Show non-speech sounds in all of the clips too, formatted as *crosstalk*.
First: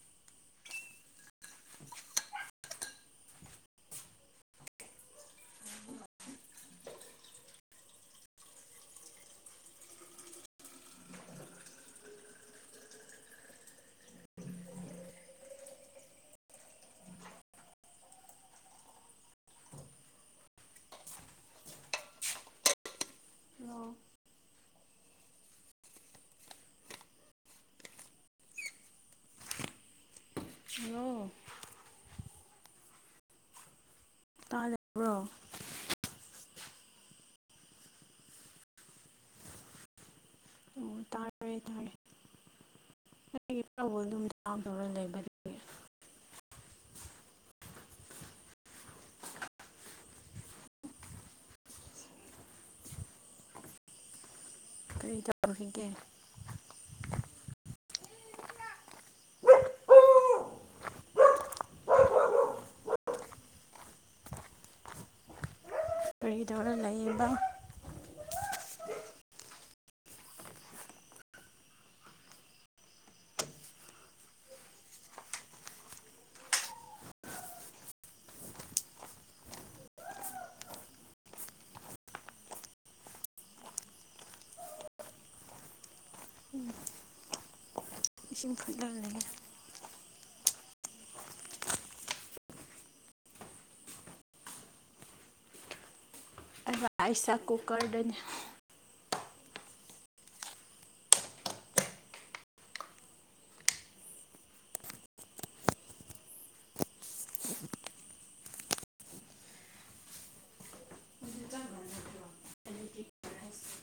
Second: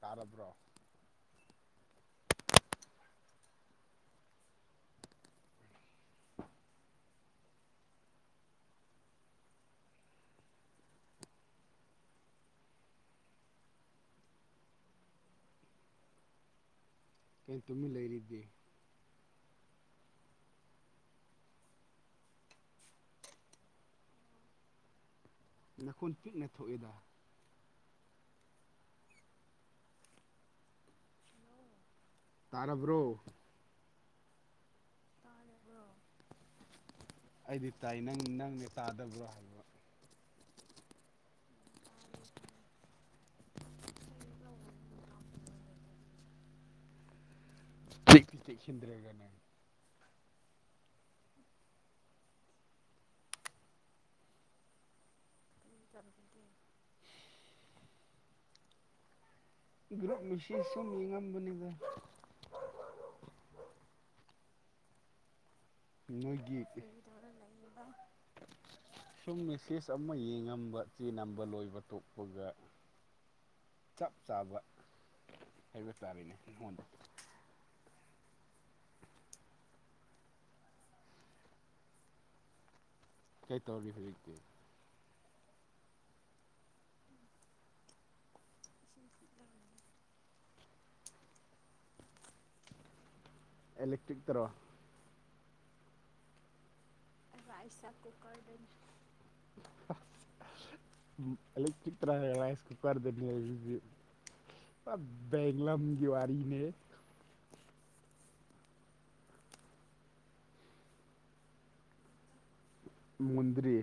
ꯇꯥꯔꯕ꯭ꯔꯣ *inaudible* ꯀꯔꯤ ꯇꯨꯃꯤ ꯂꯩꯔꯤꯗꯤ ꯍꯜꯂꯣ ꯅꯈꯣꯟ ꯄꯤꯛꯅ ꯊꯣꯛꯑꯦꯗ ꯍꯜꯂꯣ ꯇꯥꯔꯕ꯭ꯔꯣ ꯇꯥꯗꯕ꯭ꯔꯣ ꯑꯩꯗꯤ ꯇꯥꯏ ꯅꯪ ꯅꯪꯅꯦ ꯇꯥꯗꯕ꯭ꯔꯥ ꯑꯣ ꯇꯥꯔꯦ *unintelligible* *inaudible* *unintelligible* ꯒ꯭ꯔꯨꯞ ꯃꯁꯤ ꯁꯨꯝ ꯃꯤꯉꯝꯕꯅꯤꯗ *unintelligible* ꯅꯣꯏꯒꯤ ꯀꯔꯤꯗꯧꯔ ꯂꯩꯔꯤꯕ ꯁꯨꯝ ꯃꯦꯁꯦꯖ ꯑꯃ ꯌꯦꯡꯉꯝꯕ ꯆꯦ ꯅꯝꯕ ꯂꯣꯏꯕ ꯇꯣꯛꯄꯒ ꯆꯞ ꯆꯥꯕ ꯍꯥꯏꯕ ꯆꯥꯔꯤꯅꯦ ꯑꯩꯉꯣꯟꯗ ꯀꯩ ꯇꯧꯔꯤ ꯍꯧꯖꯤꯛꯇꯤ ꯎꯝ ꯏꯁꯤꯡ ꯈꯠꯂ ꯂꯩꯌꯦ ꯏꯂꯦꯛꯇ꯭ꯔꯤꯛ ꯇꯔꯣ *unintelligible* *inaudible* *inaudible* *inaudible* ꯃꯨꯟ ꯗ꯭ꯔꯤ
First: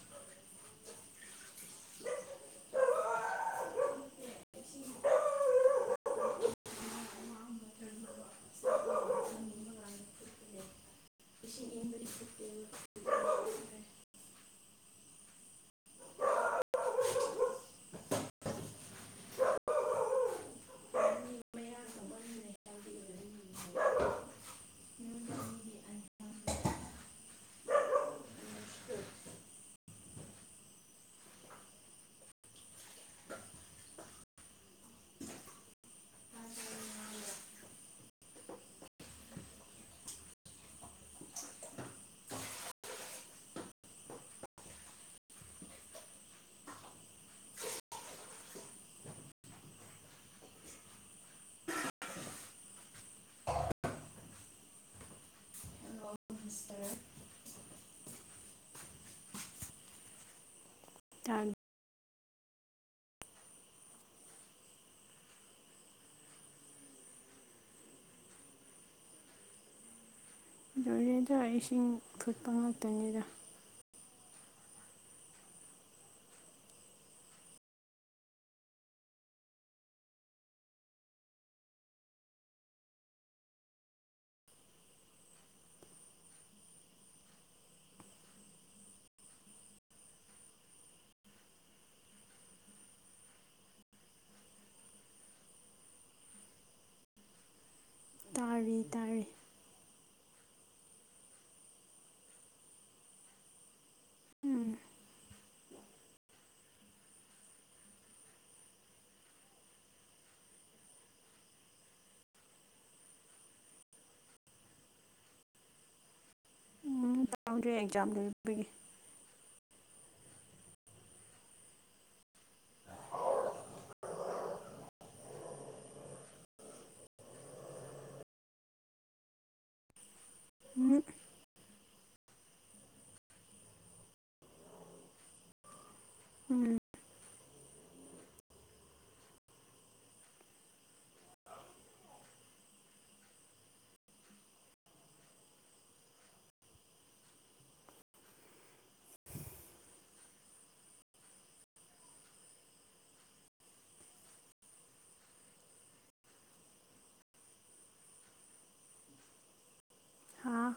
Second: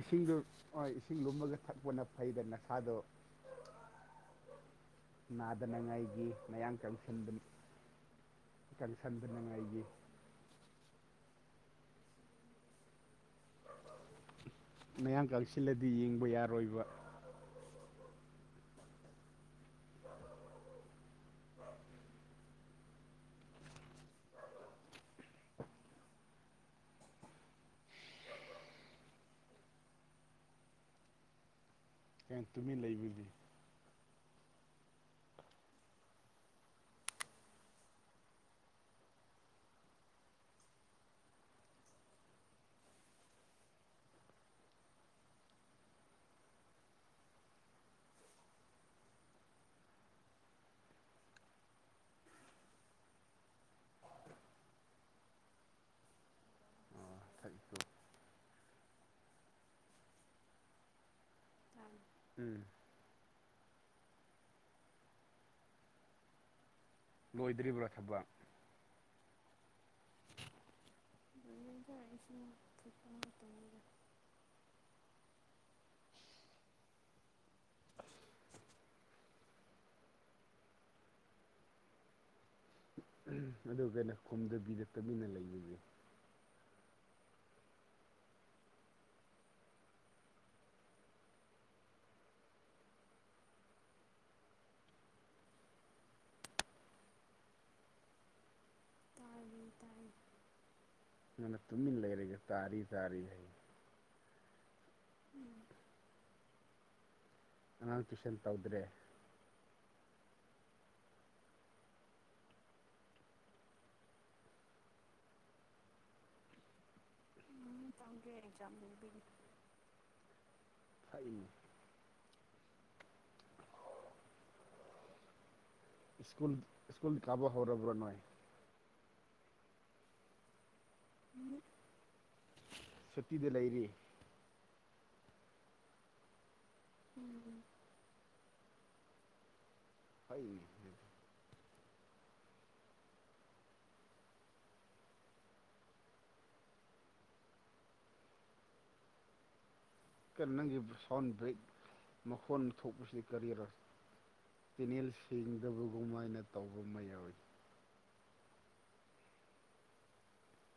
ꯏꯁꯤꯡꯗꯣ ꯍꯣꯏ ꯏꯁꯤꯡ ꯂꯨꯝꯃꯒ ꯊꯛꯄꯅ ꯐꯩꯗ ꯅꯁꯥꯗꯣ ꯅꯥꯗꯅꯉꯥꯏꯒꯤ ꯃꯌꯥꯝ ꯀꯪꯁꯤꯡ *inaudible* *unintelligible* *unintelligible* ꯃꯌꯥꯝ ꯀꯛꯁꯤꯜꯂꯗꯤ ꯌꯦꯡꯕ ꯌꯥꯔꯣꯏꯕ *inaudible* ꯑꯣ ꯊꯕꯛꯇꯣ *unintelligible* *inaudible* ꯂꯣꯏꯗ꯭ꯔꯤꯕ꯭ꯔꯥ ꯊꯕꯛ ꯂꯣꯏꯔꯦꯗ ꯏꯁꯤꯡ ꯐꯨꯠꯄ ꯉꯥꯛꯇꯅꯤꯗ *inaudible* ꯇꯥꯔꯤ ꯇꯥꯔꯤ ꯅꯪꯅ ꯇꯨꯃꯤꯟ ꯂꯩꯔꯒ ꯇꯥꯔꯤ ꯇꯥꯔꯤ ꯍꯥꯏ ꯎꯝ ꯑꯉꯥꯡ ꯇꯨꯏꯁꯟ ꯇꯧꯗ꯭ꯔꯦ *unintelligible* *inaudible* *inaudible* ꯁ꯭ꯀꯨꯜ ꯁ꯭ꯀꯨꯜ ꯀꯥꯕ ꯍꯧꯔꯕ꯭ꯔꯥ ꯅꯣꯏ ꯍꯨꯝ ꯁꯨꯇꯤꯗ ꯂꯩꯔꯤ ꯎꯝ *inaudible* *inaudible* ꯀꯥ ꯅꯪꯒꯤ ꯁꯥꯎꯟ ꯕ꯭ꯔꯦꯛ ꯃꯈꯣꯟ ꯊꯣꯛꯄꯁꯤ ꯀꯔꯤꯔꯥ ꯆꯦꯅꯦꯜ ꯁꯦꯡꯗꯕꯒꯨꯃꯥꯏꯅ ꯇꯧꯕ ꯃꯥ ꯌꯥꯎꯋꯤ ꯍꯥꯥ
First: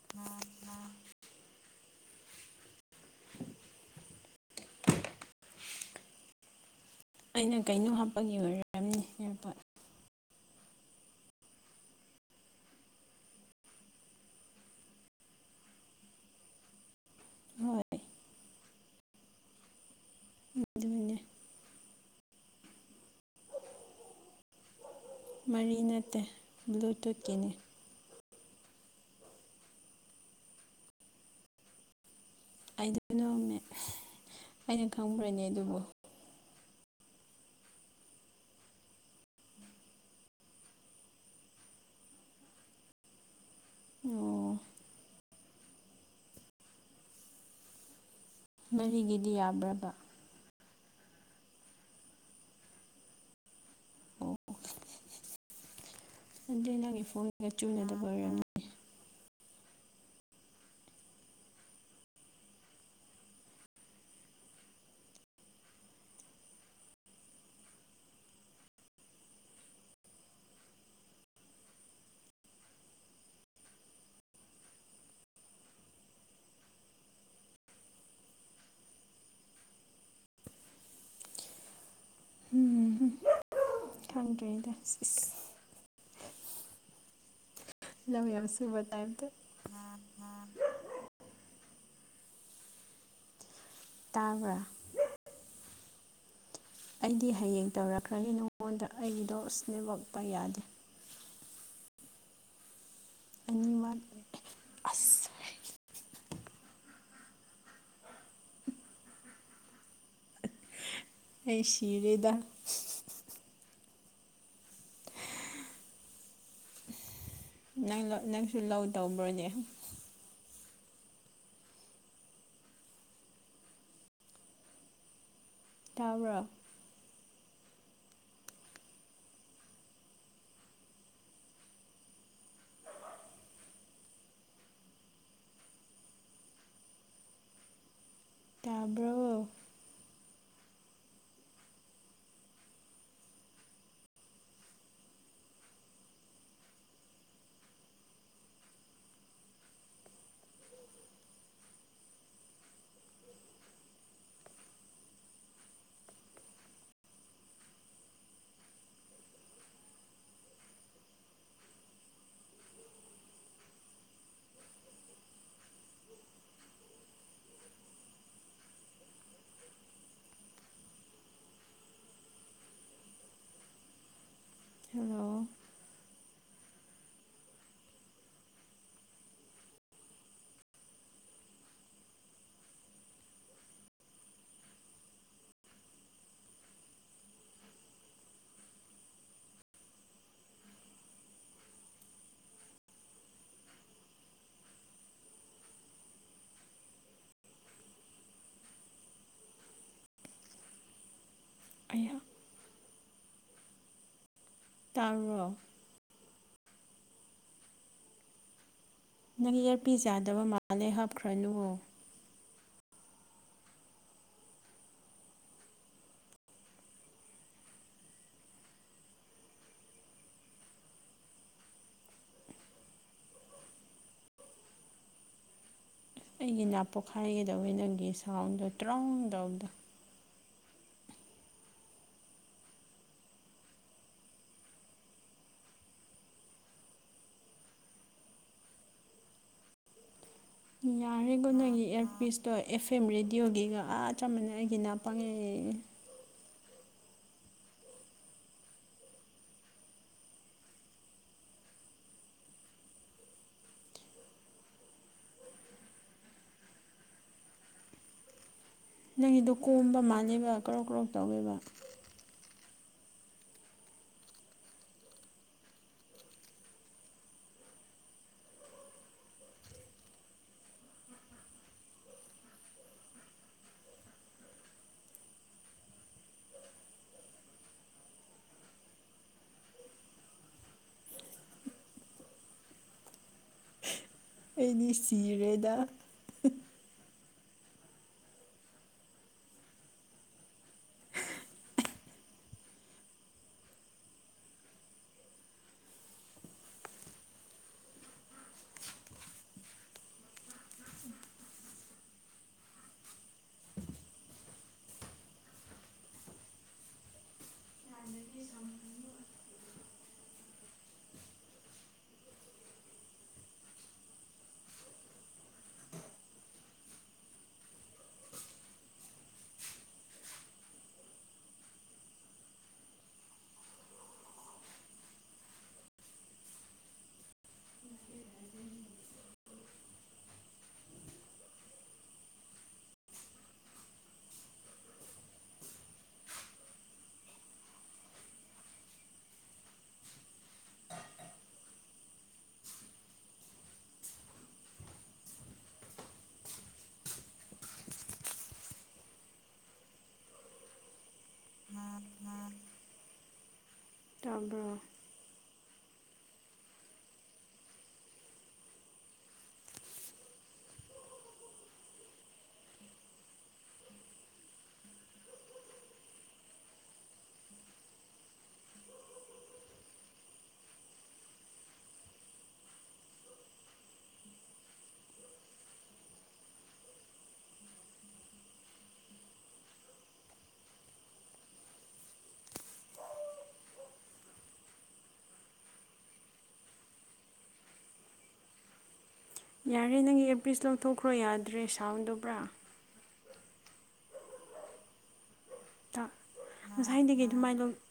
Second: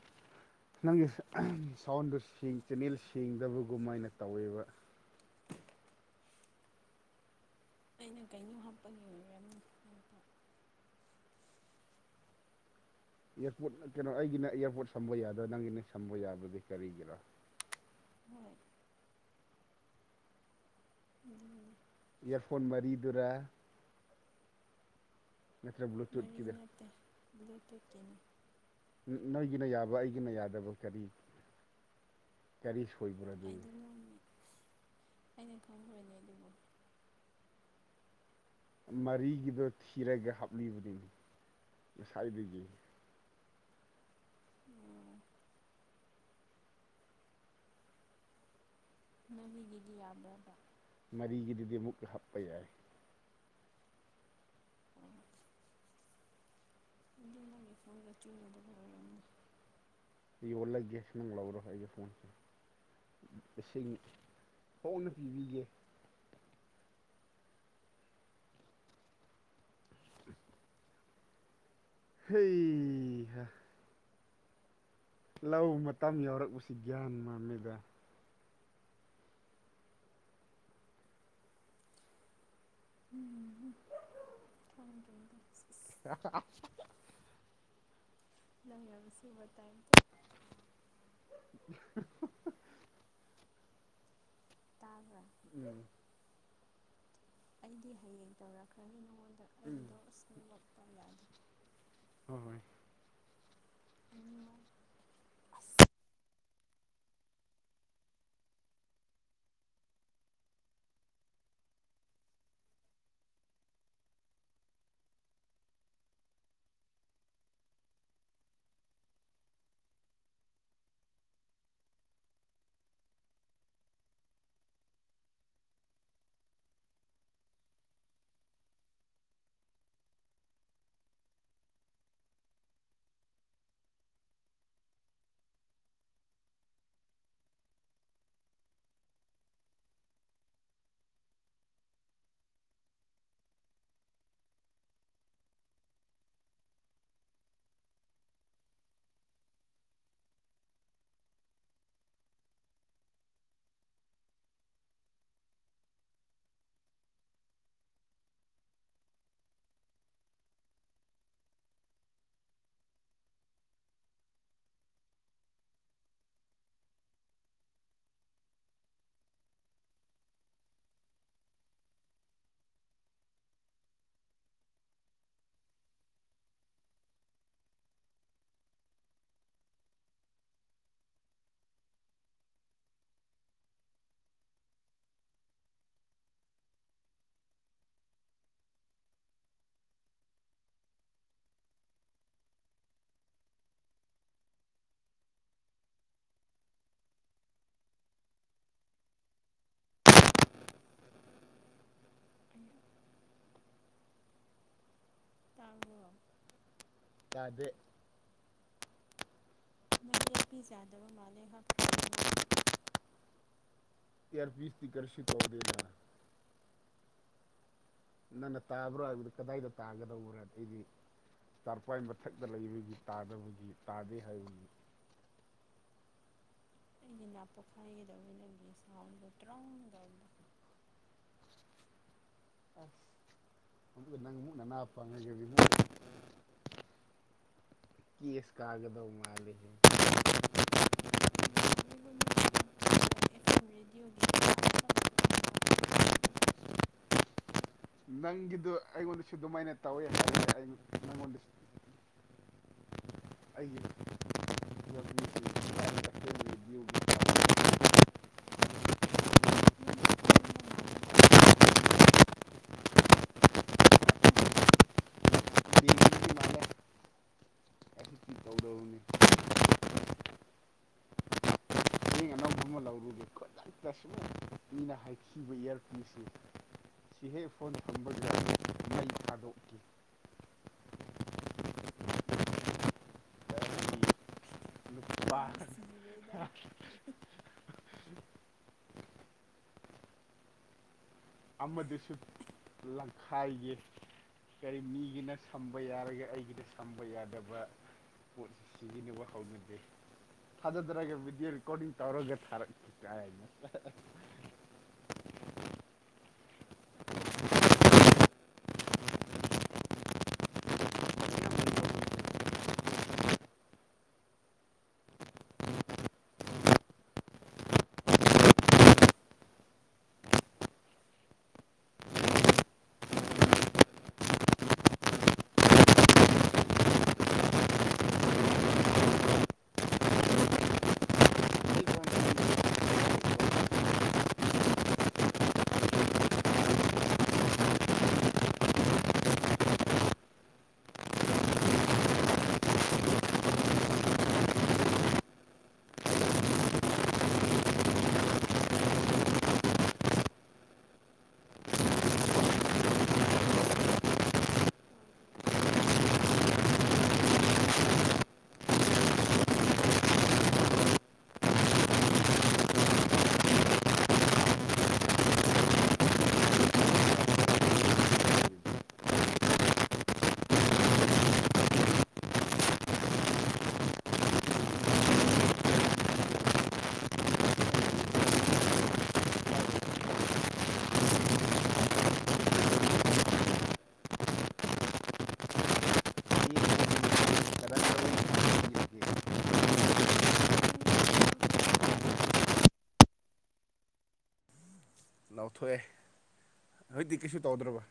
*inaudible* ꯅꯪꯒꯤ ꯁꯥꯎꯟꯗꯨ ꯁꯦꯡ ꯆꯦꯅꯦꯜ ꯁꯦꯡꯗꯕꯒꯨꯃꯥꯏꯅ ꯇꯧꯋꯦꯕ ꯑꯩꯅ ꯀꯩꯅꯣ ꯍꯥꯞꯄꯒꯤ ꯑꯣꯏꯔꯝꯅꯤ ꯏꯌꯥꯔꯄꯣꯠ ꯏꯌꯥꯔꯄꯣꯔꯠ ꯀꯩꯅꯣ ꯑꯩꯒꯤꯅ ꯏꯌꯥꯔꯄꯣꯔꯠ ꯁꯝꯕ ꯌꯥꯗ꯭ꯔꯥ ꯅꯪꯒꯤꯅꯦ ꯁꯝꯕ ꯌꯥꯕꯗꯤ ꯀꯔꯤꯒꯤꯔꯥ ꯍꯣꯏ ꯑꯗꯨꯒꯤꯅꯦ ꯏꯌꯥꯔꯐꯣꯟ ꯃꯔꯤꯗꯨꯔꯥ ꯃꯔꯤ ꯅꯠꯇ꯭ꯔ ꯅꯠꯇꯦ ꯕ꯭ꯂꯨꯇꯨꯠꯀꯤꯗ ꯕ꯭ꯂꯨꯇꯨꯠꯀꯤꯅꯤ ꯅꯣꯏꯒꯤꯅ ꯌꯥꯕ ꯑꯩꯒꯤꯅ ꯌꯥꯗꯕ ꯀꯔꯤ ꯀꯔꯤ ꯑꯩꯗꯤ ꯁꯣꯏꯕ꯭ꯔꯥ ꯑꯗꯨꯕꯨ *unintelligible* ꯑꯩꯅ ꯈꯪꯕ꯭ꯔꯥꯅꯦ ꯑꯗꯨꯕꯨ ꯃꯔꯤꯒꯤꯗꯣ ꯊꯤꯔꯒ ꯍꯥꯞꯂꯤꯕꯅꯤ ꯉꯁꯥꯏꯗꯒꯤ ꯑꯣ ꯃꯔꯤꯒꯤꯗꯤ ꯌꯥꯕ꯭ꯔꯥꯕ ꯃꯔꯤꯒꯤꯗꯨꯗꯤ ꯑꯃꯨꯛꯀꯥ ꯍꯥꯞꯄ ꯌꯥꯏ ꯑꯣ ꯑꯗꯨꯏ ꯅꯪꯒꯤ ꯐꯣꯟꯒ ꯆꯨꯟꯅꯗꯕ ꯑꯣꯏꯔꯝꯅꯤ ꯌꯣꯜꯂꯒꯦ ꯅꯪ ꯂꯧꯔꯣ ꯑꯩꯒꯤ ꯐꯣꯟꯁꯦ ꯂꯤꯁꯤꯡ ꯍꯣꯡꯅ ꯄꯤꯕꯤꯒꯦ ꯍꯩ ꯂꯧ ꯃꯇꯝ ꯌꯥꯎꯔꯛꯄꯁꯤ ꯒ꯭ꯌꯥꯟ ꯃꯝꯃꯤꯗ ꯍꯝ ꯈꯪꯗ꯭ꯔꯦꯗ ꯁꯤ ꯏꯁ *unintelligible* ꯂꯧ ꯌꯥꯝ ꯁꯨ *inaudible* ꯇꯥꯕ꯭ꯔꯥ ꯎꯝ ꯑꯩꯗꯤ ꯍꯌꯦꯡ ꯇꯧꯔꯛꯀꯥꯅꯤ ꯅꯉꯣꯟꯗ ꯑꯩꯒꯤꯗꯣ ꯑꯁ ꯅꯦꯠꯋꯥꯛꯄ ꯌꯥꯗꯦ ꯍꯣ ꯍꯣꯏ ꯑꯅꯤꯃꯛ ꯑꯁ *inaudible* ꯑꯩ ꯁꯤꯔꯦꯗ ꯅꯪ ꯂꯥ ꯅꯪꯁꯨ ꯂꯧ ꯇꯧꯕ꯭ꯔꯥꯅꯦ ꯇꯥꯕ꯭ꯔꯣ ꯇꯥꯕ꯭ꯔꯣ *inaudible* ꯍꯦꯜꯂꯣ ꯑꯌꯥ ꯇꯥꯔꯕ꯭ꯔꯣ ꯇꯥꯗꯦ ꯅꯪ ꯏꯌꯥꯔꯄꯤꯁ ꯌꯥꯗꯕ ꯃꯥꯜꯂꯦ ꯍꯥꯞꯈ꯭ꯔꯅꯨ *unintelligible* ꯏꯌꯔꯄꯤꯁꯇꯤ ꯀꯔꯤꯁꯨ ꯇꯧꯗꯦꯗ ꯅꯪ ꯅ ꯇꯥꯕ꯭ꯔꯣ ꯍꯥꯏꯕꯗꯨ ꯀꯗꯥꯏꯗ ꯇꯥꯒꯗꯧꯕ꯭ꯔ ꯑꯗꯩꯗꯤ *unintelligible* ꯃꯊꯛꯇ ꯂꯩꯕꯒꯤ ꯇꯥꯗꯕꯒꯤ ꯇꯥꯗꯦ ꯍꯥꯏꯕꯒꯤ ꯑꯩꯒꯤ ꯅꯥ ꯄꯣꯛꯈꯥꯏꯒꯦ ꯇꯧꯋꯦ ꯅꯪꯒꯤ ꯁꯥꯎꯟꯗꯣ ꯇ꯭ꯔꯣꯡ ꯇꯧꯕꯗꯣ ꯑꯁ ꯑꯃꯨꯛꯀ ꯅꯪ ꯑꯃꯨꯛ *unintelligible* ꯀꯦꯁ ꯀꯥꯒꯗꯧ ꯃꯥꯟꯂꯦꯍꯦ *unintelligible* ꯌꯥꯔꯦꯗ ꯅꯪꯒꯤ ꯏꯌꯥꯔꯄꯤꯁꯇꯣ ꯑꯦꯐ ꯑꯦꯝ ꯔꯦꯗꯤꯑꯣꯒꯤꯒ ꯑꯥ ꯆꯞ ꯃꯥꯟꯅꯔꯦ ꯑꯩꯒꯤ ꯅꯥ ꯄꯪꯉꯦ *unintelligible* ꯅꯪꯒꯤꯗꯨ ꯑꯩꯉꯣꯟꯗꯁꯨ ꯑꯗꯨꯃꯥꯏꯅ ꯇꯧꯋꯦ ꯍꯥꯏꯔꯒ ꯑꯩ ꯅꯪꯉꯣꯟꯗꯁꯨ ꯑꯩꯒꯤ *unintelligible* ꯅꯪꯒꯤꯗꯣ ꯀꯣꯝꯕ ꯃꯥꯜꯂꯦꯕ ꯀꯔꯧ ꯀꯔꯧ ꯇꯧꯋꯦꯕ *unintelligible* *unintelligible* *unintelligible* ꯍꯥꯏꯊꯤꯕ ꯏꯌꯔꯄꯤꯁ ꯁꯦ ꯁꯤꯍꯦꯛ ꯐꯣꯟ ꯊꯝꯕꯒ ꯃꯩ ꯊꯥꯗꯣꯛꯀꯦ ꯑꯩꯒꯤ ꯑꯩꯗꯤ ꯁꯤꯔꯦꯗ *unintelligible* ꯑꯃꯗꯨꯁꯨ ꯂꯪꯈꯥꯏꯒꯦ ꯀꯔꯤ ꯃꯤꯒꯤꯅ ꯁꯝꯕ ꯌꯥꯔꯒ ꯑꯩꯒꯤꯅ ꯁꯝꯕ ꯌꯥꯗꯕ ꯄꯣꯠ ꯁꯤꯖꯤꯟꯅꯕ ꯍꯧꯅꯗꯦ ꯊꯥꯖꯗ꯭ꯔꯒ ꯚꯤꯗꯤꯑꯣ ꯔꯦꯀꯣꯗꯤꯡ ꯇꯧꯔꯒ ꯊꯥꯔꯛꯀꯦ ꯀꯥꯏꯅ *unintelligible* *inaudible* *unintelligible* *unintelligible* *unintelligible* *unintelligible* *unintelligible* *unintelligible* *unintelligible* ꯇꯥꯕ꯭ꯔꯣ *unintelligible* *unintelligible* *unintelligible* *unintelligible* *unintelligible* *unintelligible* *unintelligible* ꯌꯥꯔꯦ ꯅꯪꯒꯤ ꯑꯦꯌꯔꯄꯤꯁꯇꯣ ꯂꯧꯊꯣꯛꯈ꯭ꯔꯣ ꯌꯥꯗ꯭ꯔꯦ ꯁꯥꯎꯟꯗꯣ ꯄꯨꯔꯥ ꯂꯥꯎꯊꯣꯛꯑꯦ ꯍꯧꯖꯤꯛꯗꯤ ꯉꯁꯥꯏꯗꯒꯤ ꯀꯩꯁꯨ ꯑꯗꯨꯃꯥꯏꯅ ꯇꯧꯗ꯭ꯔꯕ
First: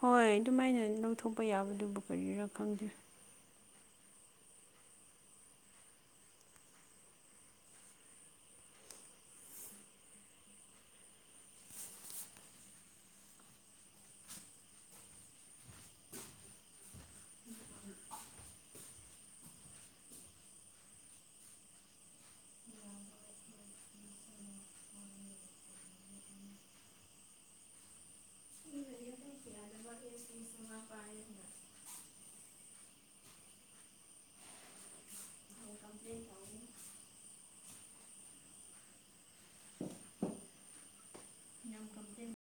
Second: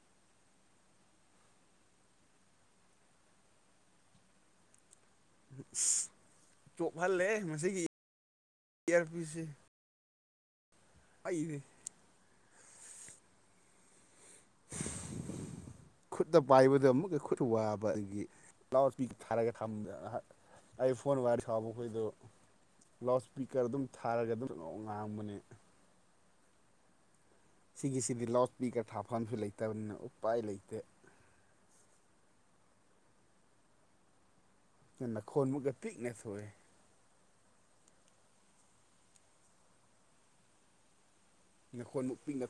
ꯍꯣꯏ ꯑꯗꯨꯃꯥꯏꯅ ꯂꯧꯊꯣꯛꯄ ꯌꯥꯕꯗꯨꯕꯨ ꯀꯔꯤꯔꯥ ꯈꯪꯗꯦ ꯆꯣꯞꯍꯜꯂꯦ ꯃꯁꯤꯒꯤ ꯏꯌꯥꯔ ꯄꯤꯁꯁꯦ ꯑꯩ *unintelligible* ꯈꯨꯠꯇ ꯄꯥꯏꯕꯗ ꯑꯃꯨꯛꯀ ꯈꯨꯠ ꯋꯥꯕꯒꯤ ꯂꯥꯎꯁ ꯄꯤ ꯊꯥꯔꯒ ꯊꯝ *unintelligible* ꯑꯩ ꯐꯣꯟ ꯋꯥꯏꯔ *unintelligible* ꯂꯥꯎꯠ ꯏꯁꯄꯤꯀꯔ ꯑꯗꯨꯝ ꯊꯥꯔꯒ ꯑꯗꯨꯝ ꯉꯥꯡꯕꯅꯦ ꯁꯤꯒꯤꯁꯤꯗꯤ ꯂꯥꯎꯠꯁ꯭ꯄꯤꯀ ꯊꯥꯐꯝꯁꯨ ꯂꯩꯇꯕꯅꯤꯅ ꯎꯄꯥꯏ ꯂꯩꯇꯦ ꯅ ꯅꯈꯣꯟꯃꯨꯛꯀ ꯄꯤꯛꯅ ꯊꯣꯛꯑꯦ ꯅꯈꯣꯟ ꯄꯤꯛꯅ